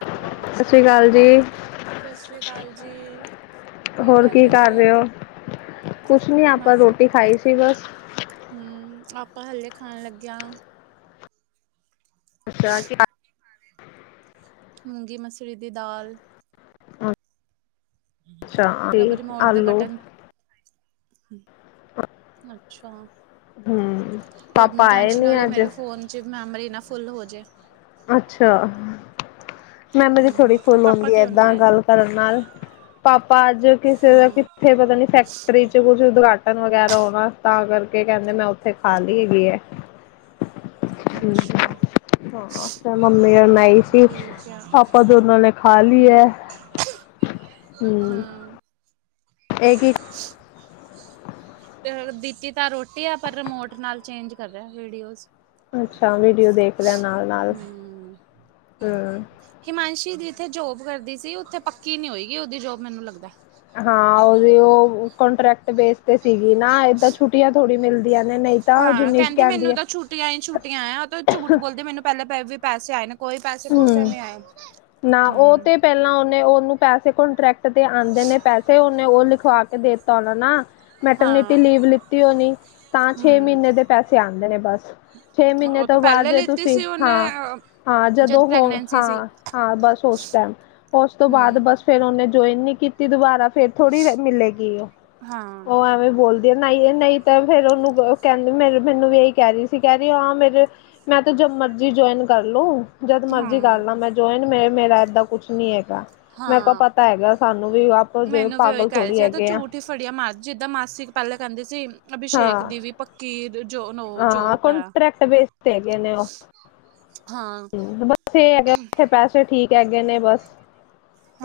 Hello! ਸਤਿ ਸ਼੍ਰੀ ਅਕਾਲ ਜੀ! ਸਤਿ ਸ਼੍ਰੀ ਅਕਾਲ ਜੀ! ਹੋਰ, ਕੀ ਕਰ ਰਹੇ ਹੋ? ਕੁਛ ਨੀ, ਆਪਾਂ ਰੋਟੀ ਖਾਈ ਸੀ। ਬਸ! ਹੂੰ, ਆਪਾਂ ਹਾਲੇ ਖਾਣ ਲੱਗੇ ਆ। ਅੱਛਾ ਜ [unintelligible] ਮੂੰਗੀ- ਮਸਰੀ ਦੀ ਦਾਲ। ਅੱਛਾ ਤੇ ਪ੍ਰਬ ਰੀਮੋਟ ਦੇ ਆਲੂ ਬਟਨ ਅੱਛਾ ਹਮ ਪਬ ਪਾਪਾ ਨੂੰ ਆਏ ਟੈਨਸ਼ਨ ਹੋ ਨੀ ਰਹੀ ਅੱਜ ਮੇਰੇ ਫੋਨ ' ਮੈਮਰੀ ਨਾ ਫੁੱਲ ਹੋ ਜਾਵੇ ਅੱਛਾ ਮੈਮ ਅਜੀ ਥੋੜ੍ਹੀ ਹਮ ਫੁੱਲ ਪਾਪਾ ਆਉਂਦੀ ਆ ਕਿਉਂ ਨਹੀਂ ਏਦਾਂ ਆਏ ਗੱਲ ਕਰਨ ਨਾਲ ਪਾਪਾ ਅੱਜ ਕਿਸੇ ਦਾ ਹਾਂ ਉੱਥੇ ਪਤਾ ਨੀ ਫੈਕਟਰੀ ਚ ਕੁੱਝ ਉਦਘਾਟਨ ਵਗੈਰਾ ਹੋਣਾ ਤਾਂ ਕਰਕੇ ਕਹਿੰਦੇ ਮੈਂ ਉੱਥੇ ਖਾ ਲਈ ਠੀ ਅੱਛਾ ਮੰਮੀ ਨਈ ਸੀ ਠੀਕ ਆ ਪਾਪਾ ਦੋਨਾਂ ਨੇ ਖਾ ਲਈ ਹੈ ਹਮ ਹਮ ਹਾਂ ਇਹ ਇੱਕ ਤੇ ਦਿੱਤੀ ਤਾਂ ਰੋਟੀ ਆ ਪਰ ਰਿਮੋਟ ਨਾਲ ਚੇਂਜ ਕਰ ਰਿਹਾ ਵੀਡੀਓਜ਼ ਅੱਛਾ ਵੀਡੀਓ ਦੇਖ ਲਿਆਂ ਨਾਲ ਨਾਲ ਹਮ ਹਮ ਹਿਮਾਂਸ਼ੀ ਜਿੱਥੇ ਜੋਬ ਕਰਦੀ ਸੀ ਉੱਥੇ ਪੱਕੀ ਨਹੀਂ ਹੋਏਗੀ ਉਹਦੀ ਜੋਬ ਮੈਨੂੰ ਲੱਗਦਾ ਹਾਂ ਉਹਦੇ ਉਹ ਕੰੋਂਟਰੈਕਟ ਬੇਸ ਤੇ ਸੀਗੀ ਨਾ ਇਏਦਾਂ ਛੁੱਟੀਆਂ ਥੋੜ੍ਹੀ ਮਿਲਦੀ ਆਂ ਨੇ ਨਹੀਂ ਤਾਂ ਉਹ ਜਿੰਨੀ ਚ ਕਹਿੰਦੀਏ ੱਟ ਛੋਟੀਆਂ ਆਆ ਉਹ ਝੂਠ ਬੋਲਦੇੈਨ ਪਹਿਲ ਪ ਵੀ ਪੈਸੇ ਆਏ ਨੇ ਕੋਈ ਪੈਸੇ ਪੂਸੇ ਹੂੰ ਨਹੀਂ ਆਏ ਉਹ ਹੂੰ ਤੇ ਪਹਿਲਾਂ ਉਹਨੇ ਉਹਨੂੰ ਪੈਸੇ ਕੋਂਟਰੈਕਟ ਤੇ ਆਉਂਦੇ ਨੇ ਪੈਸੇ ਉਹਨੇ ਉਹ ਲਿਖਵਾ ਕੇ ਦਿੱਤਾ ਉਹਨਾ ਨਾ ਮੈਟਰਨਿਟੀ ਹਾਂ ਲੀਵ ਲਿੱਤੀ ਹੋਣੀ ਤਾਂ ਛੇ ਹੂੰ ਮਹੀਨੇ ਦੇ ਪੈਸੇ ਆਉਂਦੇ ਨੇ ਬਸ। ਛੇ ਮਹੀਨੇ ਉਹ ਤਾਂ ਤੋਂ ਬਾਅਦ ਪਹਿਲੇ ਜੇ ਲਿੱਤੀ ਤੁਸੀਂ ਸੀ ਉਹਨੇ ਹਾਂ ਹਾਂ ਜਦ ਜਦੋਂ ਹੋ ਪ੍ਰੈਗਨੈਂਸੀ ਸੀ ਹਾਂ। ਹਾਂ ਬਸ ਉਸ ਟਾਈਮ ਉਸ ਤੋਂ ਬਾਅਦ ਹੂੰ ਬਸ ਫੇਿਰ ਉਹਨੇ ਜੁਆਇਨ ਨੀ ਕੀਤੀ ਦੁਬਾਰਾ ਫੇਿਰ ਥੋੜੀ ਮਿਲੇਗੀ ਉਹ ਹਾਂ ਉਹ ਐਵੇਂ ਬੋਲ ਨਹੀਂ, ਨਹੀਂ ਤਾਂ ਫੇਿਰ ਉਹਨੂੰ ਕਹਿੰਦੇ ਮੇ ਮੈਨੂੰ ਵੀ ਇਹੀ ਕਹਿ ਰਹੀ ਸੀ ਕਹਿ ਰਹੀ ਹਾਂ ਮੇਰੇ ਮੈਂ ਤੇ ਜਦ ਮਰਜ਼ੀ ਜੁਆਇਨ ਕਰ ਲੋ। ਜਦ ਮਰਜੀੀ ਕਰ ਹਾਂ ਲ ਮੈਂ ਜੋਏ ਮੇ ਮੇਰਾ ਏਦਾਂ ਕੁਛ ਨੀ ਹੈਗਾ ਮੇਰੇ ਕੋ ਹਾਂ ਪਤਾ ਹੈਗਾ। ਸਾਨੂੰ ਵੀ ਜਿਵੇਂ ਮੈਨੂੰ ਵੀ ਉਹੀ ਪਾਗਲ ਕਹਿ ਰਹੇ ਥੋੜ੍ਹੀ ਸੀ ਇਹ ਤਾਂ ਹੈਗੇ ਆ ਝੂਠ ਹੀ ਫੜਿਆ ਮਾ ਜਿੱਦਾਂ ਮਾਸੀਪਹਿਲਾਂ ਕਹਿੰਦੀ ਸੀ ਅਭਿਸ਼ੇਕ ਹਾਂ ਦੀ ਵੀ ਪਕੀਰ ਜੋ ਜੋ ਹਾਂ ਪੈ ਕੰਟਰੈਕਟ ਬੇਸ ਤੇ ਹੈਗੇ ਨੇ ਉਹ ਬਸ ਇਹ ਹੈ ਉਥੇ ਪੈਸੇ ਠੀਕ ਹੈਗੇ ਨੇ ਬਸ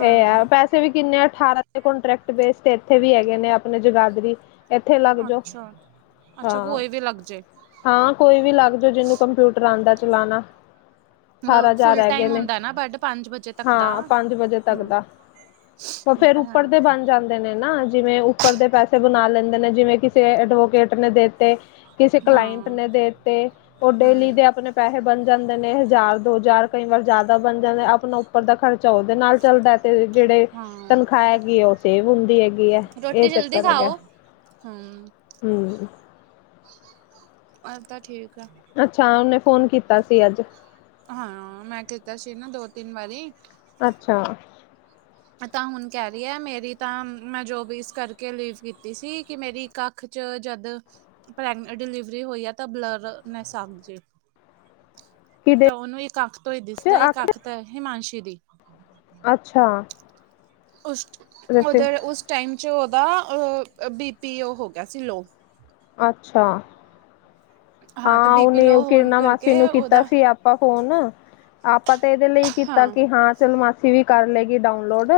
ਇਹ ਹੈ ਪੈਸੇ ਇਥੇ ਵੀ ਕਿੰਨੇ ਅਠਾਰਾਂ ਕੋਂਟੈਕਟ ਬੇਸ ਇੱਥੇ ਵੀ ਹੈਗੇ ਨੇ ਆਪਣੇ ਜਗਾਦਰੀ ਇੱਥੇ ਲੱਗ ਜਾੋ ਅੱਛਾ, ਅੱਛਾ ਹਾਂ ਕੋਈ ਵੀ ਲੱਗ ਜੇ। ਹਾਂ ਕੋਈ ਵੀ ਲੱਗ ਜਾ ਜਿਹਨੂੰ ਕੰਪਿਊਟਰ ਆਉਂਦਾ ਚਲਾਣਾ ਅਠਾਰਾਂ ਹਾਰ ਫੁਲ ਰਹਿ ਗਏ ਟਾਈਮ ਨੇ ਹੁੰਦਾ ਨਾ ਬਟ ਪੰਜ ਵਜੇ ਤੱਕ ਦਾ। ਹਾਂ ਪੰਜ ਵਜੇ ਤੱਕ ਹੂੰ, ਦਾ ਏ ਫੇਰ ਤਾਂ ਹੈ ਉੱਪਰ ਦੇ ਬਣ ਜਾਂਦੇ ਨੇ ਨਾ ਜਿਵੇਂ ਉੱਪਰ ਦੇ ਪੈਸੇ ਬਣਾ ਲੈਂਦੇ ਨੇ ਜਿਵੇਂ ਕਿਸੇ ਐਡਵੋਕੇਟ ਨੇ ਦੇਤੇ ਕਿਸੇ ਕਲਾਇੰਟ ਹਾਂ, ਨੇ ਦੇਤੇ ਉਹ ਡੇਲੀ ਹੂੰ, ਦੇ ਆਪਣੇ ਪੈਸੇ ਬਣ ਜਾਂਦੇ ਨੇ ਹਜ਼ਾਰ ਦੋ ਹਜ਼ਾਰ ਕਈ ਵਾਰ ਜ਼ਿਆਦਾ ਬਣ ਜਾਂਦਾ ਆਪਣਾ ਉੱਪਰ ਦਾ ਖਰਚਾ ਉਹਦੇ ਨਾਲ ਚੱਲਦਾ। ਤੇ ਜਿਹੜੇ ਹਾਂ। ਤਨਖਾਹ ਹੈਗੀ ਹੈ ਉਹ ਸੇਵ ਹੁੰਦੀ ਹੈਗੀ ਹੈ ਇਹ ਚੱਕਰ ਹੈਗਾ। ਹਮ ਹਮ ਹੱਲ ਤਾਂ ਠੀਕ ਆ। ਅੱਛਾ ਉਹਨੇ ਫੋਨ ਕੀਤਾ ਸੀ ਅੱਜ। ਹਾਂ ਮੈਂ ਕੀਤਾ ਸੀ ਨਾ ਦੋ ਤਿੰਨ ਵਾਰੀ ਅੱਛਾ। ਤਾਂ ਹੁਣ ਕਹਿ ਰਹੀ ਹੈ ਮੇਰੀ ਤਾਂ ਮੈਂ ਜੋਬ ਇਸ ਕਰਕੇ ਲੀਵ ਕੀਤੀ ਸੀ ਕਿ ਮੇਰੀ ਇੱਕ ਕ ੱ ਜਦ ਪ੍ਰੈਗਨਡ ਡਿਲੀਵਰੀ ਹੋਈ ਆ ਤਾਂ ਬਲਰ ਨ ਕਿਦੇ ਤਾਂ ਉਹਨੂੰ ਇੱਕ ਅੱਖ ਤੋਂ ਹੀ ਚ ਦਿਸਦਾ ਇੱਕ ਆਖਰ ਅੱਖ ਤਾਂ ਹਿਮਾਂਸ਼ੀ ਦੀ ਅੱਛਾ। ਉਸ ਉਧਰ ਉਸ ਟਾਈਮ 'ਚ ਉਹਦਾ ਬੀ ਪੀ ਉਹ ਹੋ ਗਿਆ ਸੀ ਲੋਅ ਅੱਛਾ। ਤਾਂ ਹਾਂ ਬੀ ਪੀ ਉਹਨੇ ਉਹ ਲੋਅ ਹੋਣ ਕਿਰਨਾ ਮਾਸੀ ਕਰਕੇ ਨੂੰ ਕੀਤਾ ਉਹਦਾ ਸੀ। ਆਪਾਂ ਫੋਨ ਆਪਾਂ ਤੇ ਇਹਦੇ ਲਈ ਕੀਤਾ ਸੀ ਹਾਂ ਚਲ ਮਾਸੀ ਵੀ ਕਰ ਲਏਗੀ ਡਾਊਨਲੋਡ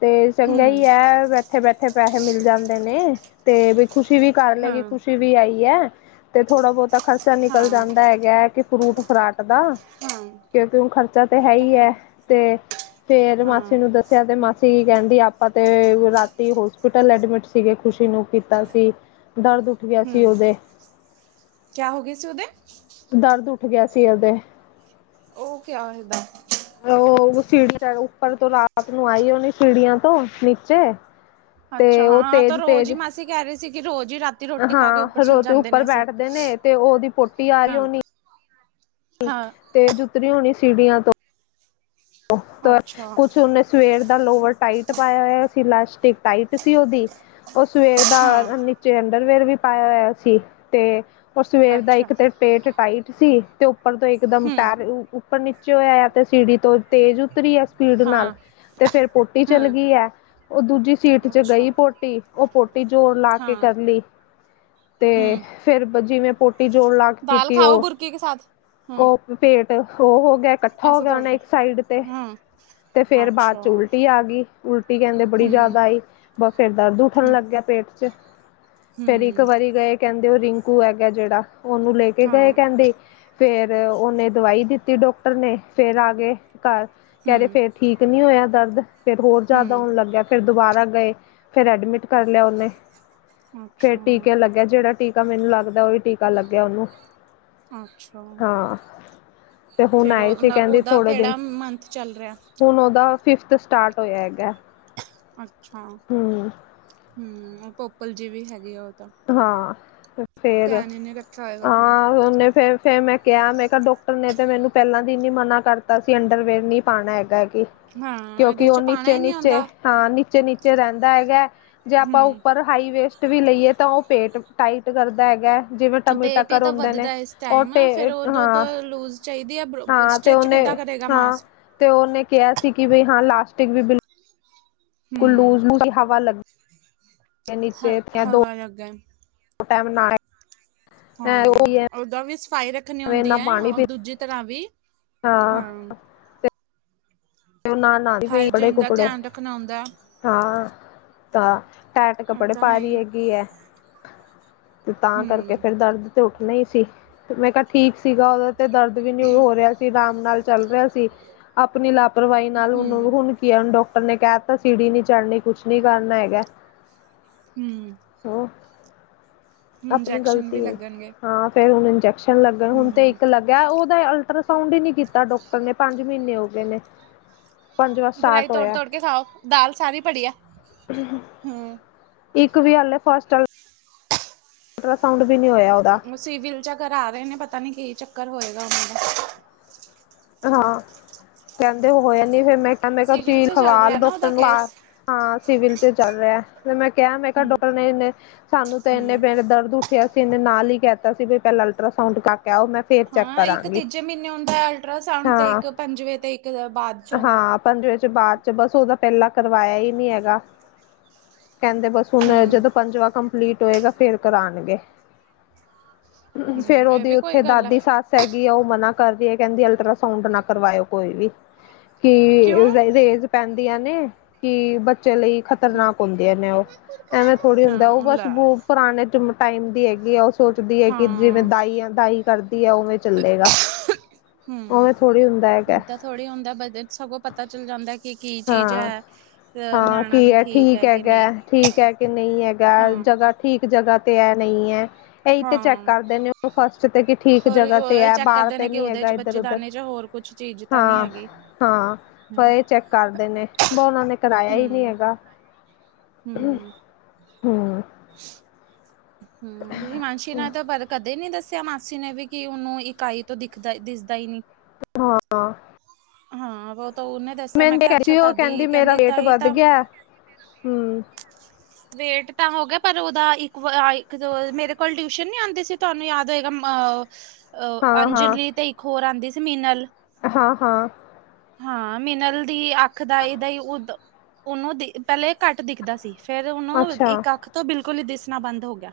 ਤੇ ਚੰਗਾ ਹੂੰ ਹੀ ਹੈ। ਇੱਥੇ ਬੈਠੇ ਪੈਸੇ ਮਿਲ ਜਾਂਦੇ ਨੇ ਤੇ ਵੀ ਖੁਸ਼ੀ ਵੀ ਕਰ ਲਏਗੀ ਹਾਂ ਖੁਸ਼ੀ ਵੀ ਆਈ ਹੈ। ਤੇ ਥੋੜ੍ਹਾ ਬਹੁਤਾ ਖਰਚਾ ਨਿਕਲ ਹਾਂ ਜਾਂਦਾ ਹੈਗਾ ਹੈ ਕਿ ਫਰੂਟ ਫਰਾਟ ਦਾ ਹਾਂ ਕਿਉਂਕਿ ਉਹੁ ਖਰਚਾ ਤਾਂ ਹੈ ਹੀ ਹੈ ਤੇ ਫੇਰ ਹਾਂ ਮਾਸੀ ਨੂੰ ਦੱਸਿਆ ਤੇ ਹੂੰ ਮਾਸੀ ਕਹਿੰਦੀ ਆਪਾਂ ਤੇ ਰਾਤੀ ਹੋਸਪਿਟਲ ਐਡਮਿਟ ਸੀਗੇ ਖ਼ੁਸ਼ੀ ਨੂੰ ਕੀਤਾ ਸੀ ਦਰਦ ਗਿਆ ਸੀ ਹਮ ਉਹਦੇ ਕਿਆ ਹੋ ਗਏ ਸੀ ਉਹਦੇ ਦਰਦ ਉੱਠ ਗਿਆ ਸੀ ਉਹਦੇ ਉਹ ਕਿਆ ਹੋਦਾ। ੳ ਸੀੜੀ ਉੱਪਰ ਤੋਂ ਰਾਤ ਨੂੰ ਆਈ ਉਹਨੇ ਸੀੜੀਆਂ ਤੋਂ ਨੀਚੇ ਅੱਛਾ ਤੇ ਉਹ ਹਾਂ ਤਾਂ ਤੇਜ਼ ਰੋਜ਼ ਤੇਜ਼ ਹੀ ਮਾਸੀ ਕਹਿ ਰਹੀ ਸੀ ਕਿ ਰੋਜ਼ ਹੀ ਰਾ ਰੋਟੀ ਖਾ ਕੇ ਉੱਪਰ ਹਾਂ ਚਲੇ ਰੋਤੇ ਜਾਂਦੇ ਉੱਪਰ ਨੇ ਅਸੀਂ ਬੈਠਦੇ ਨੇ ਤੇ ਉਹਦੀ ਹਾਂ ਹਾਂ ਤੇ ਜੁਤਰੀ ਹੋਣੀ ਸੀੜੀਆਂ ਤੋਂ ਅੱਛਾ ਕੁਛ ਓਨੇ। ਸਵੇਰ ਦਾ ਲੋਵਰ ਟਾਈਟ ਪਾਇਆ ਹੋਇਆ ਸੀ ਲਾਸਟਿਕ ਟਾਈਟ ਸੀ ਉਹਦੀ। ਉਹ ਸਵੇਰ ਹਾਂ ਦਾ ਨੀਚੇ ਅੰਡਰਵੇਅਰ ਵੀ ਪਾਇਆ ਹੋਇਆ ਸੀ ਤੇ ਪਰ ਸਵੇਰ ਦਾ ਅੱਛਾ ਇੱਕ ਤੇ ਪੇਟ ਟਾਈਟ ਸੀ ਤੇ ਉੱਪਰ ਤੋਂ ਇਕ ਦਮ ਹੂੰ ਪੈਰ ਫਿਰ ਨੀਚੇ ਹੋਇਆ ਤੇ ਸੀੜੀ ਤੋਂ ਤੇਜ਼ ਉਤਰੀ ਐ ਸਪੀਡ ਨਾਲ ਹਾਂ ਤੇ ਫੇਰ ਪੋਟੀ ਚੱਲ ਹਾਂ ਗਈ ਐ। ਉਹ ਦੂਜੀ ਸੀਟ ਚ ਅੱਛਾ ਗਈ ਪੋਟੀ ਉਹ ਪੋਟੀ ਜ਼ੋਰ ਲਾ ਕੇ ਹਾਂ ਕਰ ਲਈ। ਤੇ ਫੇਰ ਜਿਵੇਂ ਪੋਟੀ ਜੋੜ ਲਾ ਕੇ ਕੀਤੀ ਉਹ ਉਹ, ਪੇਟ ਉਹ ਹੋ ਗਿਆ ਇਕੱਠਾ ਹੋ ਗਿਆ ਹੋਣਾ ਇੱਕ ਸਾਈਡ ਤੇ ਹੂੰ, ਤੇ ਫੇਰ ਬਾਅਦ ਚ ਉਲਟੀ ਆ ਗਈ ਉਲਟੀ ਕਹਿੰਦੇ ਬੜੀ ਜ਼ਿਆਦਾ ਆਈ। ਬਸ ਫਿਰ ਦਰਦ ਉੱਠਣ ਲੱਗਿਆ ਪੇਟ ਚ। ਹੂੰ, ਫੇਰ ਇੱਕ ਵਾਰੀ ਗਏ ਕਹਿੰਦੇ ਉਹ ਰਿੰਕੂ ਹੈਗਾ ਜਿਹੜਾ ਉਹਨੂੰ ਲੈ ਕੇ ਗਏ ਕਹਿੰਦੇ। ਫੇਰ ਉਹਨੇ ਦਵਾਈ ਦਿੱਤੀ ਡਾਕਟਰ ਨੇ ਫੇਰ ਆ ਗਏ ਘਰ ਕਹਿਦੇ ਫੇਰ ਠੀਕ। ਨਹੀਂ ਹੋਇਆ ਦਰਦ ਫੇਰ ਹੋਰ ਜ਼ਿਆਦਾ ਹੋਣ ਲੱਗਿਆ। ਫਿਰ ਦੁਬਾਰਾ ਗਏ ਫਿਰ ਐਡਮਿਟ ਕਰ ਲਿਆ ਉਹਨੇ ਫੇਿਰ ਅੱਛਾ ਟੀਕੇ ਲੱਗੇ। ਜਿਹੜਾ ਟੀਕਾ ਮੈਨੂੰ ਲੱਗਦਾ ਹੀ ਟੀ ਲੱਗਿਆ ਉਹਨੂੰ ਅੱਛਾ ਹਾਂ ਤੇ ਹੁਣ ਫਿਰ ਆਏ ਸੀ ਉਹਦਾ, ਕਹਿੰਦੀ ਉਹਦਾ ਥੋੜੇ ਦਿਨ ਕਿਹੜਾ ਮੰਥ ਚੱਲ ਰਿਹਾ। ਹੁਣ ਉਹਦਾ ਫਿਫਥ ਸਟਾਰਟ ਹੋਇਆ ਹੈਗਾ। ਅੱਛਾ ਹਮ ਹਮ ਉਹ ਪੋਪਲ ਜੀ ਵੀ ਹੈਗੇ ਆ ਉਹ ਤਾਂ ਹਾਂ ਫੇਰ ਧਿਆਨ ਹੀ ਨਹੀਂ ਰੱਖਿਆ ਹੋਏਗਾ ਆਪਣਾ ਹਾਂ ਉਹਨੇ ਫੇਰ ਫਿਰ ਮੈਂ ਕਿਹਾ ਮੈਂ ਕਿਹਾ ਡਾਕਟਰ ਨੇ ਤੇ ਮੈਨੂੰ ਪਹਿਲਾਂ ਦੀ ਨ ਮਨਾ ਕਰਤਾ ਸੀ ਅੰਡਰਵੇਅਰ ਨੀ ਪਾਉਣਾ ਹੈਗਾ ਕਿ ਹਾਂ ਇਹਦੇ ਕਿਉਂਕਿ ਚ ਉਹ ਪਾਣਾ ਨੀਚੇ ਹੀ ਨਹੀਂ ਨੀਚੇ ਆਉਂਦਾ ਹਾਂ ਨੀਚੇ ਨੀਚੇ ਰਹਿੰਦਾ ਹੈਗਾ ਜੇ ਆਪਾਂ ਹੂੰ ਉੱਪਰ ਹਾਈ ਵੇਸਟ ਵੀ ਲਈਏ। ਤਾਂ ਉਹ ਪੇਟ ਟਾਈਟ ਕਰਦਾ ਹੈਗਾ। ਜਿਵੇਂ ਟਮੀ ਪੇਟ ਹੀ ਟੱਕਰ ਤਾਂ ਹੁੰਦੇ ਨੇ ਵੱਧਦਾ ਇਸ ਉਹ ਟਾਈਮ ਟੇ ਫਿਰ ਉਦੋਂ ਹਾਂ ਤਾਂ ਲੂਜ ਚਾਹੀਦੀ ਆ ਹਾਂ ਤੇ ਸਟਿਚ ਉਹਨੇ ਕਿੱਦਾਂ ਕਰੇਗਾ ਹਾਂ ਮਾਸ ਤੇ ਉਹਨੇ ਕਿਹਾ ਸੀ ਕਿ ਬਈ ਹਾਂ ਲਾਸਟਿਕ ਵੀ ਬਿਲ ਹੂੰ, ਲੂਜ਼ੂ ਹਵਾ ਲੱ ਹ ਹਵਾ ਲੱਗਾ ਟਾਈਮ ਨਾਲ ਹਾਂ, ਉਹਦਾ ਵੀ ਸਫ਼ਾਈ ਰੱਖਣੀ ਹੁੰਦੀ ਨਾ ਐ ਪਾਣੀ ਪੀ ਦੂਜੀ ਤਰ੍ਹਾਂ ਵੀ ਹਾਂ ਨਾ ਨਾਦੀ ਪਈ ਕੱਪੜੇ ਹਾਈਜੀਨ ਦਾ ਕੁਪੜੇ ਧਿਆਨ ਰੱਖਣਾ ਹੁੰਦਾ, ਹਾਂ। ਤਾਂ ਟੈਟ ਉਹ ਕੱਪੜੇ ਤਾਂ ਪਾ ਹੈ ਰਹੀ ਈ। ਹੈਗੀ ਐ। ਤੇ ਤਾਂ ਕਰਕੇ ਹੂੰ, ਫੇਰ ਦਰਦ ਤੇ ਉੱਠਣਾ ਹੀ ਸੀ ਤੇ ਮੈਂ ਕਿਹਾ ਠੀਕ ਸੀਗਾ ਉਹਦੇ ਤੇ ਦਰਦ ਵੀ ਨੀ ਹੋ ਰਿਹਾ ਸੀ। ਆਰਾਮ ਨਾਲ ਚੱਲ ਰਿਹਾ ਸੀ ਆਪਣੀ ਲਾਪਰਵਾਹੀ ਨਾਲ ਹੁਣ ਹੂੰ, ਹੁਣ। ਡਾਕਟਰ ਨੇ ਕਹਿ ਤਾਂ ਸੀੜੀ ਨੀ ਚੜਨੀ ਕੁਛ ਨੀ ਕਰਨਾ ਹੈਗਾ। ਹੂੰ ਹੋ। ਆਪਣੀ ਇੰਜੈਕਸ਼ਨ ਗ਼ਲਤੀ ਵੀ ਏ ਲੱਗਣਗੇ। ਹਾਂ ਫੇਰ ਹੁਣ ਇੰਜੈਕਸ਼ਨ ਲੱਗਣ ਹੁਣ ਤੇ ਹੂੰ, ਇੱਕ ਲੱਗ ਉਹਦਾ ਅਲਟਰਾਸਾਊਂਡ ਹੀ ਨੀ ਕੀਤਾ ਡਾਕਟਰ ਨੇ ਪੰਜ ਮਹੀਨੇ ਹੋ ਗਏ ਨੇ। ਪੰਜਵਾਂ ਗਰਾਈ ਸਟਾਰਟ ਤੋੜ ਹੋਇਆ ਤੋੜ ਕੇ ਖਾਓ ਦਾਲ ਸਾਰੀ ਪੜੀ ਆ। [inaudible] ਹਾਂ, ਇੱਕ ਵੀ ਹੱਲ ਐ ਫਸਟ ਸਾਊਂਡ ਵੀ ਨੀ ਹੋਇਆ ਉਹਦਾ। ਉਹ ਸਿਵਿਲ ਜਾ ਕਰਾ ਰਹੇ ਨੇ ਪਤਾ ਨੀ ਕੀ ਚੱਕਰ ਹੋਏਗਾ ਉਹਨਾਂ ਦਾ। ਹਾਂ, ਕਹਿੰਦੇ ਹੋਆ ਨੀ ਫਿਰ ਮੈਂ ਕਿਹਾ ਮੈਂ ਕਿਹਾ ਸਿਵਿਲ ਤੁਸੀਂ ਚ ਚੱਲ ਖਵਾ ਲਓ ਰਿਹਾ ਨਾ ਉਹਦਾ ਡਾਕਟਰ ਆ। ਕੇਸ, ਹਾਂ ਸਿਵਲ ਚ ਚੱਲ ਰਿਹਾ ਤੇ ਮੈਂ ਕਿਹਾ ਮੈਂ ਕਿਹਾ ਹੂੰ। ਡਾਕਟਰ ਨੇ ਇਨੇ ਸਾਨੂੰ ਤੇ ਇੰਨੇ ਹੂੰ, ਬੇਨ ਦਰਦ। ਉੱਠਿਆ ਸੀ ਇਹਨੇ ਨਾਲ ਹੀ ਕਹਿਤਾ ਸੀ ਵੀ ਪਹਿਲਾਂ ਅਲਟਰਾਸਾਊਡ ਕਰਕੇ ਆ ਹਾਂ, ਇੱਕ ਤੀਜੇ ਮਹੀਨੇ ਹੁੰਦਾ ਅਲਟਰਾਸਾਊਂਡ ਤੇ ਹਾਂ ਇੱਕ ਪੰਜਵੇਂ ਤੇ ਇੱਕ ਬਾਅਦ ਚ ਆਉਂਦਾ। ਹਾਂ ਪੰਜਵੇਂ ਚ ਬਾਅਦ ਚ ਬਸ ਉਹਦਾ ਪਹਿਲਾਂ ਕਰਵਾਇਆ ਹੀ ਨਹੀਂ ਹੈਗਾ ਕਹਿੰਦੇ ਬਸ। ਹੁਣ ਹੂੰ। ਜਦੋਂ ਪੰਜਵਾਂ ਕੰਪਲੀਟ ਹੋਏਗਾ ਫੇਰ ਕਰਾਣਗੇ। ਫੇਰ ਹੂੰ ਇਹ ਉਹਦੀ ਵੀ ਕੋਈ ਉੱਥੇ ਗੱਲ ਹੈ ਦਾਦੀ ਸੱਸ। ਹੈਗੀ ਆ ਉਹ ਮਨਾ ਕਰ ਰਹੀ ਹੈ ਕਹਿੰਦੀ ਅਲਟਰਾਸਾਊਂਡ ਨਾ ਕਰਵਾਇਓ ਕੋਈ ਵੀ ਕਿਉਂ ਕਿ ਰੇਜ਼ ਪੈਂਦੀਆਂ ਨੇ ਕਿ ਬੱਚੇ ਲਈ ਹੂੰ ਖ਼ਤਰਨਾਕ ਹੁੰਦੇਆਂ ਨੇ ਉਹ ਐਵੇਂ ਥੋੜ੍ਹੀ ਹੁੰਦਾ ਉਹ ਹਾਂ ਬਸ ਲੈ ਬ ਪੁਰਾਣੇ ਟਾਈਮ ਦੀ ਹੈਗੀ ਆ ਉਹ ਸੋਚਦੀ ਹੈਗੀ ਜਿਵੇਂ ਹਾਂ ਦਾਈ ਆ ਦਾਈ ਕਰਦੀ ਹੈ ਉਵੇਂ ਚੱਲੇਗਾ ਹਮ ਉਵੇਂ ਥੋੜ੍ਹੀ ਹੁੰਦਾ ਹੈਗਾ ਉਦ ਥੋੜ੍ਹੀ ਹੁੰਦਾ ਬ ਸਗੋਂ ਪਤਾ ਚੱਲ ਜਾਂਦਾ ਕਿ ਕੀ ਚੀਜ਼ ਹਾਂ ਹੈ। ਅ ਹਾਂ ਨਿਆਣਾ ਕੀ ਵੀ ਹੈ ਠੀਕ ਕਿ ਹੈਗਾ ਨਹੀਂ ਠੀਕ ਹੈ ਕਿ ਨਹੀਂ ਹੈਗਾ ਹਾਂ ਜਗ੍ਹਾ ਠੀਕ ਜਗ੍ਹਾ 'ਤੇ ਹੈ ਨਹੀਂ ਹੈ ਇਹੀ ਤੇ ਚੈੱਕ ਹਾਂ। ਕਰ ਦਿੰਦੇ ਉਹ ਫਸਟ ਤੇ ਕਿ ਠੀਕ ਹੋਰ ਜਗ੍ਹਾ ਤੇ ਇਹ ਹੈ ਚੈੱਕ ਬਾਹਰ ਕਰਦੇ ਤੇ ਨੇ ਕਿ ਨੀ ਉਹਦੇ ਹੈਗਾ ਚ ਇੱਧਰ ਉਧਰ ਬੱਚੇਦਾਨੇ ਚ ਹੋਰ ਕੁਛ ਚੀਜ਼ ਤਾਂ ਨਹੀਂ ਹਾਂ ਹੈਗੀ। ਹਾਂ ਪਰ ਚੈੱਕ ਕਰਦੇ ਨੇ ਬ ਉਹਨਾਂ ਨੇ ਕਰਾਇਆ ਹੀ ਨਹੀਂੀ ਹੂੰ ਹੈਗਾ ਹੂੰ ਹੂੰ, ਹਿਮਾਨਸੀ ਨਾਲ ਤਾਂ [unintelligible] ਕਦੇ ਨੀ ਦੱਸਿਆ ਮਾਸੀ ਨੇ ਵੀ ਕਿ ਉਹਨੂੰ ਇਕਾਈ ਤੋਂ ਦਿਖਦਾ ਦਿਸਦਾ ਹੀ ਨੀ। ਹਾਂ, ਹਾਂ, ਉਹ ਤਾਂ ਉਹਨੇ ਦੱਸਿਆ ਮ ਮੈਂ ਕਿਹਾ ਅੱਛਾ ਕਹਿੰਦੀ ਉਹ ਤਦੀ ਕਹਿੰਦੀ ਮੇਰਾ ਵੇਟ ਤਾਂਹੀ ਵੱਧ ਤਾਂ ਗਿਆ ਹਮ ਵੇਟ ਤਾਂ ਹੋ ਗਿਆ ਪਰ ਉਹਦਾ ਇੱਕ ਮੇਰੇ ਕੋਲ ਟਿਊਸ਼ਨ ਨਹੀਂੀ ਆਉਂਦੀ ਸੀ ਤੁਹਾਨੂੰ ਯਾਦ ਗਾ ਅ ਹਾਂ ਹਾਂ ਅੰਜਲੀ ਤੇ ਇੱਕ ਹੋਰ ਆਉਂਦੀ ਸੀ ਮੀਨਲ ਹਾਂ ਹਾਂ ਹਾਂ ਮਿਨਲ ਦੀ ਅੱਖ ਦਾ ਇਹਦਾ ਹੀ ਉਦ ਉਹਨੂੰ ਦਿ ਪਹਿਲੇ ਘੱਟ ਦਿਖਦਾ ਸੀ ਫੇਰ ਉਹਨੂੰ ਅੱਛਾ ਇੱਕ ਕੱਖ ਤੋਂ ਬਿਲਕੁਲ ਹੀ ਦਿਸਣਾ ਬੰਦ ਹੋ ਗਿਆ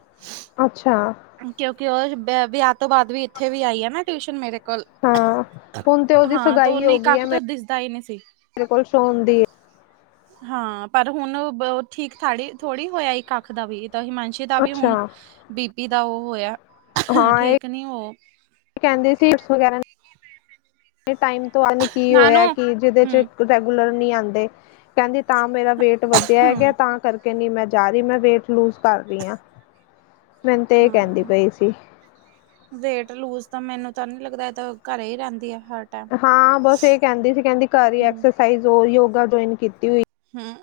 ਅੱਛਾ ਕਿਉਂਕਿ ਉਹ ਵਿ ਵਿਆਹ ਤੋਂ ਬਾਅਦ ਵੀ ਇੱਥੇ ਵੀ ਆਈ ਆ ਨਾ ਟਿਊਸ਼ਨ ਮੇਰੇ ਕੋਲ ਹਾਂ ਹੁਣ ਤੇ ਉਹਦੀ ਹਾਂ ਤੇ ਸਗਾਈ ਹੋ ਉਹਨੇ ਗਈ ਹੈ ਕੱਖ ਤੋਂ ਦਿਸਦਾ ਹੀ ਨਹੀਂ ਸੀ ਮੇਰੇ ਕੋਲ ਸੌਣਦੀ ਹਾਂ ਪਰ ਹੁਣ ਠੀਕ ਥੀ ਥੋੜ੍ਹੀ ਹੋਇਆ ਇੱਕ ਕੱਖ ਦਾ ਵੀ ਤਾਂ ਹਿਮਾਂਸ਼ ਦਾ ਵੀ ਅੱਛਾ ਹੁਣ ਬੀ ਪੀ ਦਾ ਉਹ ਹੋਇਆ ਠੀਕ ਨੀ ਹੋ ਕਹਿੰਦੇ ਸੀਟਸ ਵਗੈਰਾ ਟਾਈਮ ਤੋਂਨ ਕੀ ਨਾਨੂ ਹੋਇਆ ਕਿ ਜਿਹਦੇ ਚ ਹੂੰ ਰੈਗੂਲਰ ਨਹੀਂ ਆਉਂਦੇ ਕਹਿੰਦੀ ਤਾਂ ਮੇਰਾ ਵੇਟ ਵਧਿਆ ਹੈਗਾ ਹੂੰ ਤਾਂ ਕਰਕੇ ਨਹੀਂੀ ਮੈਂ ਜਾ ਰਹੀ ਮੈਂ ਵੇਟ ਲੂਜ ਕਰ ਰਹੀ ਹਾਂ ਮੈਨੂੰ ਤੇ ਇਹ ਕਹਿੰਦੀ ਪਈ ਸੀ ਵੇਟ ਲੂਜ ਤਾਂ ਮੈਨੂੰ ਤਾਂ ਨੀ ਲੱਗਦਾ ਘਰੇ ਹੀ ਰਹਿੰਦੀ ਆ ਹਾਰਟ ਹਾਂ ਬਸ ਇਹ ਕਹਿੰਦੀ ਸੀ ਕਹਿੰਦੀ ਕਰਹੀ ਹੂੰ ਐਕਸਰਸਾਈਜ਼ ਯੋਗਾ ਜੁਆਇਨ ਕੀਤੀ ਹੋਈ ਹਾਂ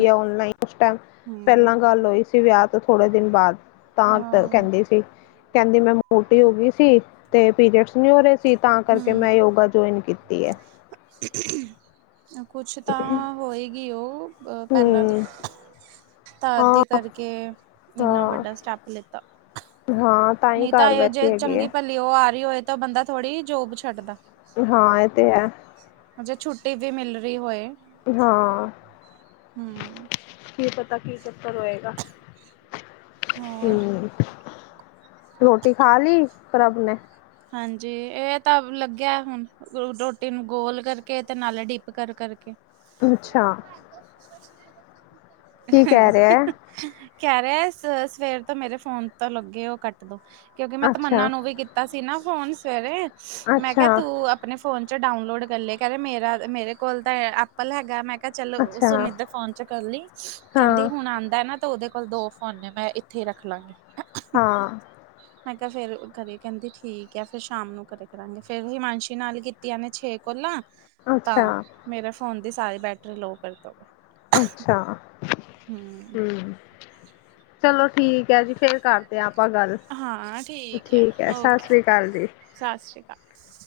ਨਲਾਈਨ ਉਸ ਟਾਈਮ ਹੂੰ ਪਹਿਲਾਂ ਗੱਲ ਹੋਈ ਸੀ ਵਿਆਹ ਤੋਂ ਥੋੜੇ ਦਿਨ ਬਾਅਦ ਤਾਂ ਹਾਂ ਕਹਿੰਦੀ ਸੀ ਕਹਿੰਦੀ ਮੈਂ ਮੋਟੀ ਹੋ ਗਈ ਸੀ ਤੇ ਪੀਰੀਅਡਸ ਨ ਹੋ ਰਹੇ ਸੀ ਤਾਂ ਕਰਕੇ ਹੂੰ ਮੈਂ ਯੋਗਾ ਜੁਆਇਨ ਕੀਤੀ ਹੈ ਕੁਛ ਤਾਂ ਹੋਏਗੀ ਉਹ ਪਹਿਲਾਂ ਦੀ ਹਮ ਤਾਂ ਅਦੇ ਹਾਂ ਕਰਕੇ ਇੰਨਾ ਹਾਂ ਵੱਡਾ ਸਟੈਪ ਲਿੱਤਾ ਹਾਂ ਹੀ ਨਹੀਂ ਤਾਂ ਘਰ ਇਹ ਬੈਠੀ ਜੇ ਹੈਗੀ ਚੰਗੀ ਹੈ ਭੱਲ ਉਹ ਆ ਰਹੀ ਹੋਏ ਤਾਂ ਬੰਦਾ ਥੋੜ੍ਹੀ ਜੋਬ ਛੱਡਦਾ ਹਾਂ ਇਹ ਤੇ ਹੈ ਜੇ ਛੁੱਟੀ ਵੀ ਮਿਲ ਰਹੀ ਹੋਏ ਹਾਂ ਹੂੰ ਕੀ ਪਤਾ ਕੀ ਚੱਕਰ ਹੋਏਗਾ ਹੋਰ ਹਮ ਰੋਟੀ ਖਾ ਲਈ ਕਰਬ ਨੇ ਹਾਂਜੀ ਇਹ ਤਾਂ ਲੱਗਿਆ ਹੁਣ ਰੋਟੀ ਨੂੰ ਗੋਲ ਕਰਕੇ ਤੇ ਨਾਲ ਡਿਪ ਕਰ ਕਰਕੇ ਅੱਛਾ ਕੀ ਕਹਿ ਰਿਹਾ [unintelligible] ਹੈ ਕਹਿ ਰਿਹਾ ਸਵੇਰ ਸਵੇਰ ਤੋਂ ਮੇਰੇ ਫੋਨ ਤੋਂ ਲੱਗੇ ਉਹ ਕੱਟ ਕਿਉਂਕਿ ਮੈਂ ਤਮੰਨਾ ਅੱਛਾ ਨੂੰ ਵੀ ਕੀਤਾ ਸੀ ਨਾ ਫੋਨ ਸਵੇਰੇ ਮੈਂ ਕਿਹਾ ਅੱਛਾ ਤੂੰ ਆਪਣੇ ਫੋਨ ਚ ਡਾਊਨਲੋਡ ਕਰ ਲਏ ਕਹਿ ਰਹੇ ਮੇਰਾ ਮੇਰੇ ਕੋਲ ਤਾਂ ਐਪਲ ਹੈਗਾ ਮੈਂ ਕਿਹਾ ਚਲੋ ਅੱਛਾ ਉਸੋ ਮ ਇਦਾਂ ਫੋਨ ਚ ਕਰ ਲਈ ਕਹਿੰਦੀ ਹਾਂ ਹੁਣ ਆਉਂਦਾ ਨਾ ਤੇ ਉਹਦੇ ਕੋਲ ਦੋ ਫੋਨ ਨੇ ਮੈਂ ਇੱਥੇ ਹੀ ਰੱਖ ਲਵਾਂਗੀ। ਹਾਂ। ਮੈਂ ਕਿਹਾ ਫੇਰ ਘਰੇ ਕਹਿੰਦੀ। ਠੀਕ ਹੈ ਫਰ ਸ਼ਾਮ ਨੂੰ ਕਰੇ ਕਰਾਂਗੇ ਫੇਰ ਹਿਮਾਂਸ਼ੀ ਨਾਲ ਕੀਤੀਆਂਨ ਨੇ ਛੇ ਕੋਲਾਂ। ਅੱਛਾ ਤਾਂ ਮੇਰੇ ਫੋਨ ਦੀ ਸਾਰੀ ਬੈਟਰੀ ਲੋਅ ਕਰ ਦਵੇ ਅੱਛਾ ਹਮ ਚਲੋ ਠੀਕ ਹੈ ਜੀ ਫੇਰ ਕਰ ਅਤੇ ਆਪਾਂ ਗੱਲ ਠੀਕ ਹੈ ਸਤਿ ਸ਼੍ਰੀ ਅਕਾਲ ਜੀ। ਸਤਿ ਸ਼੍ਰੀ ਅਕਾਲ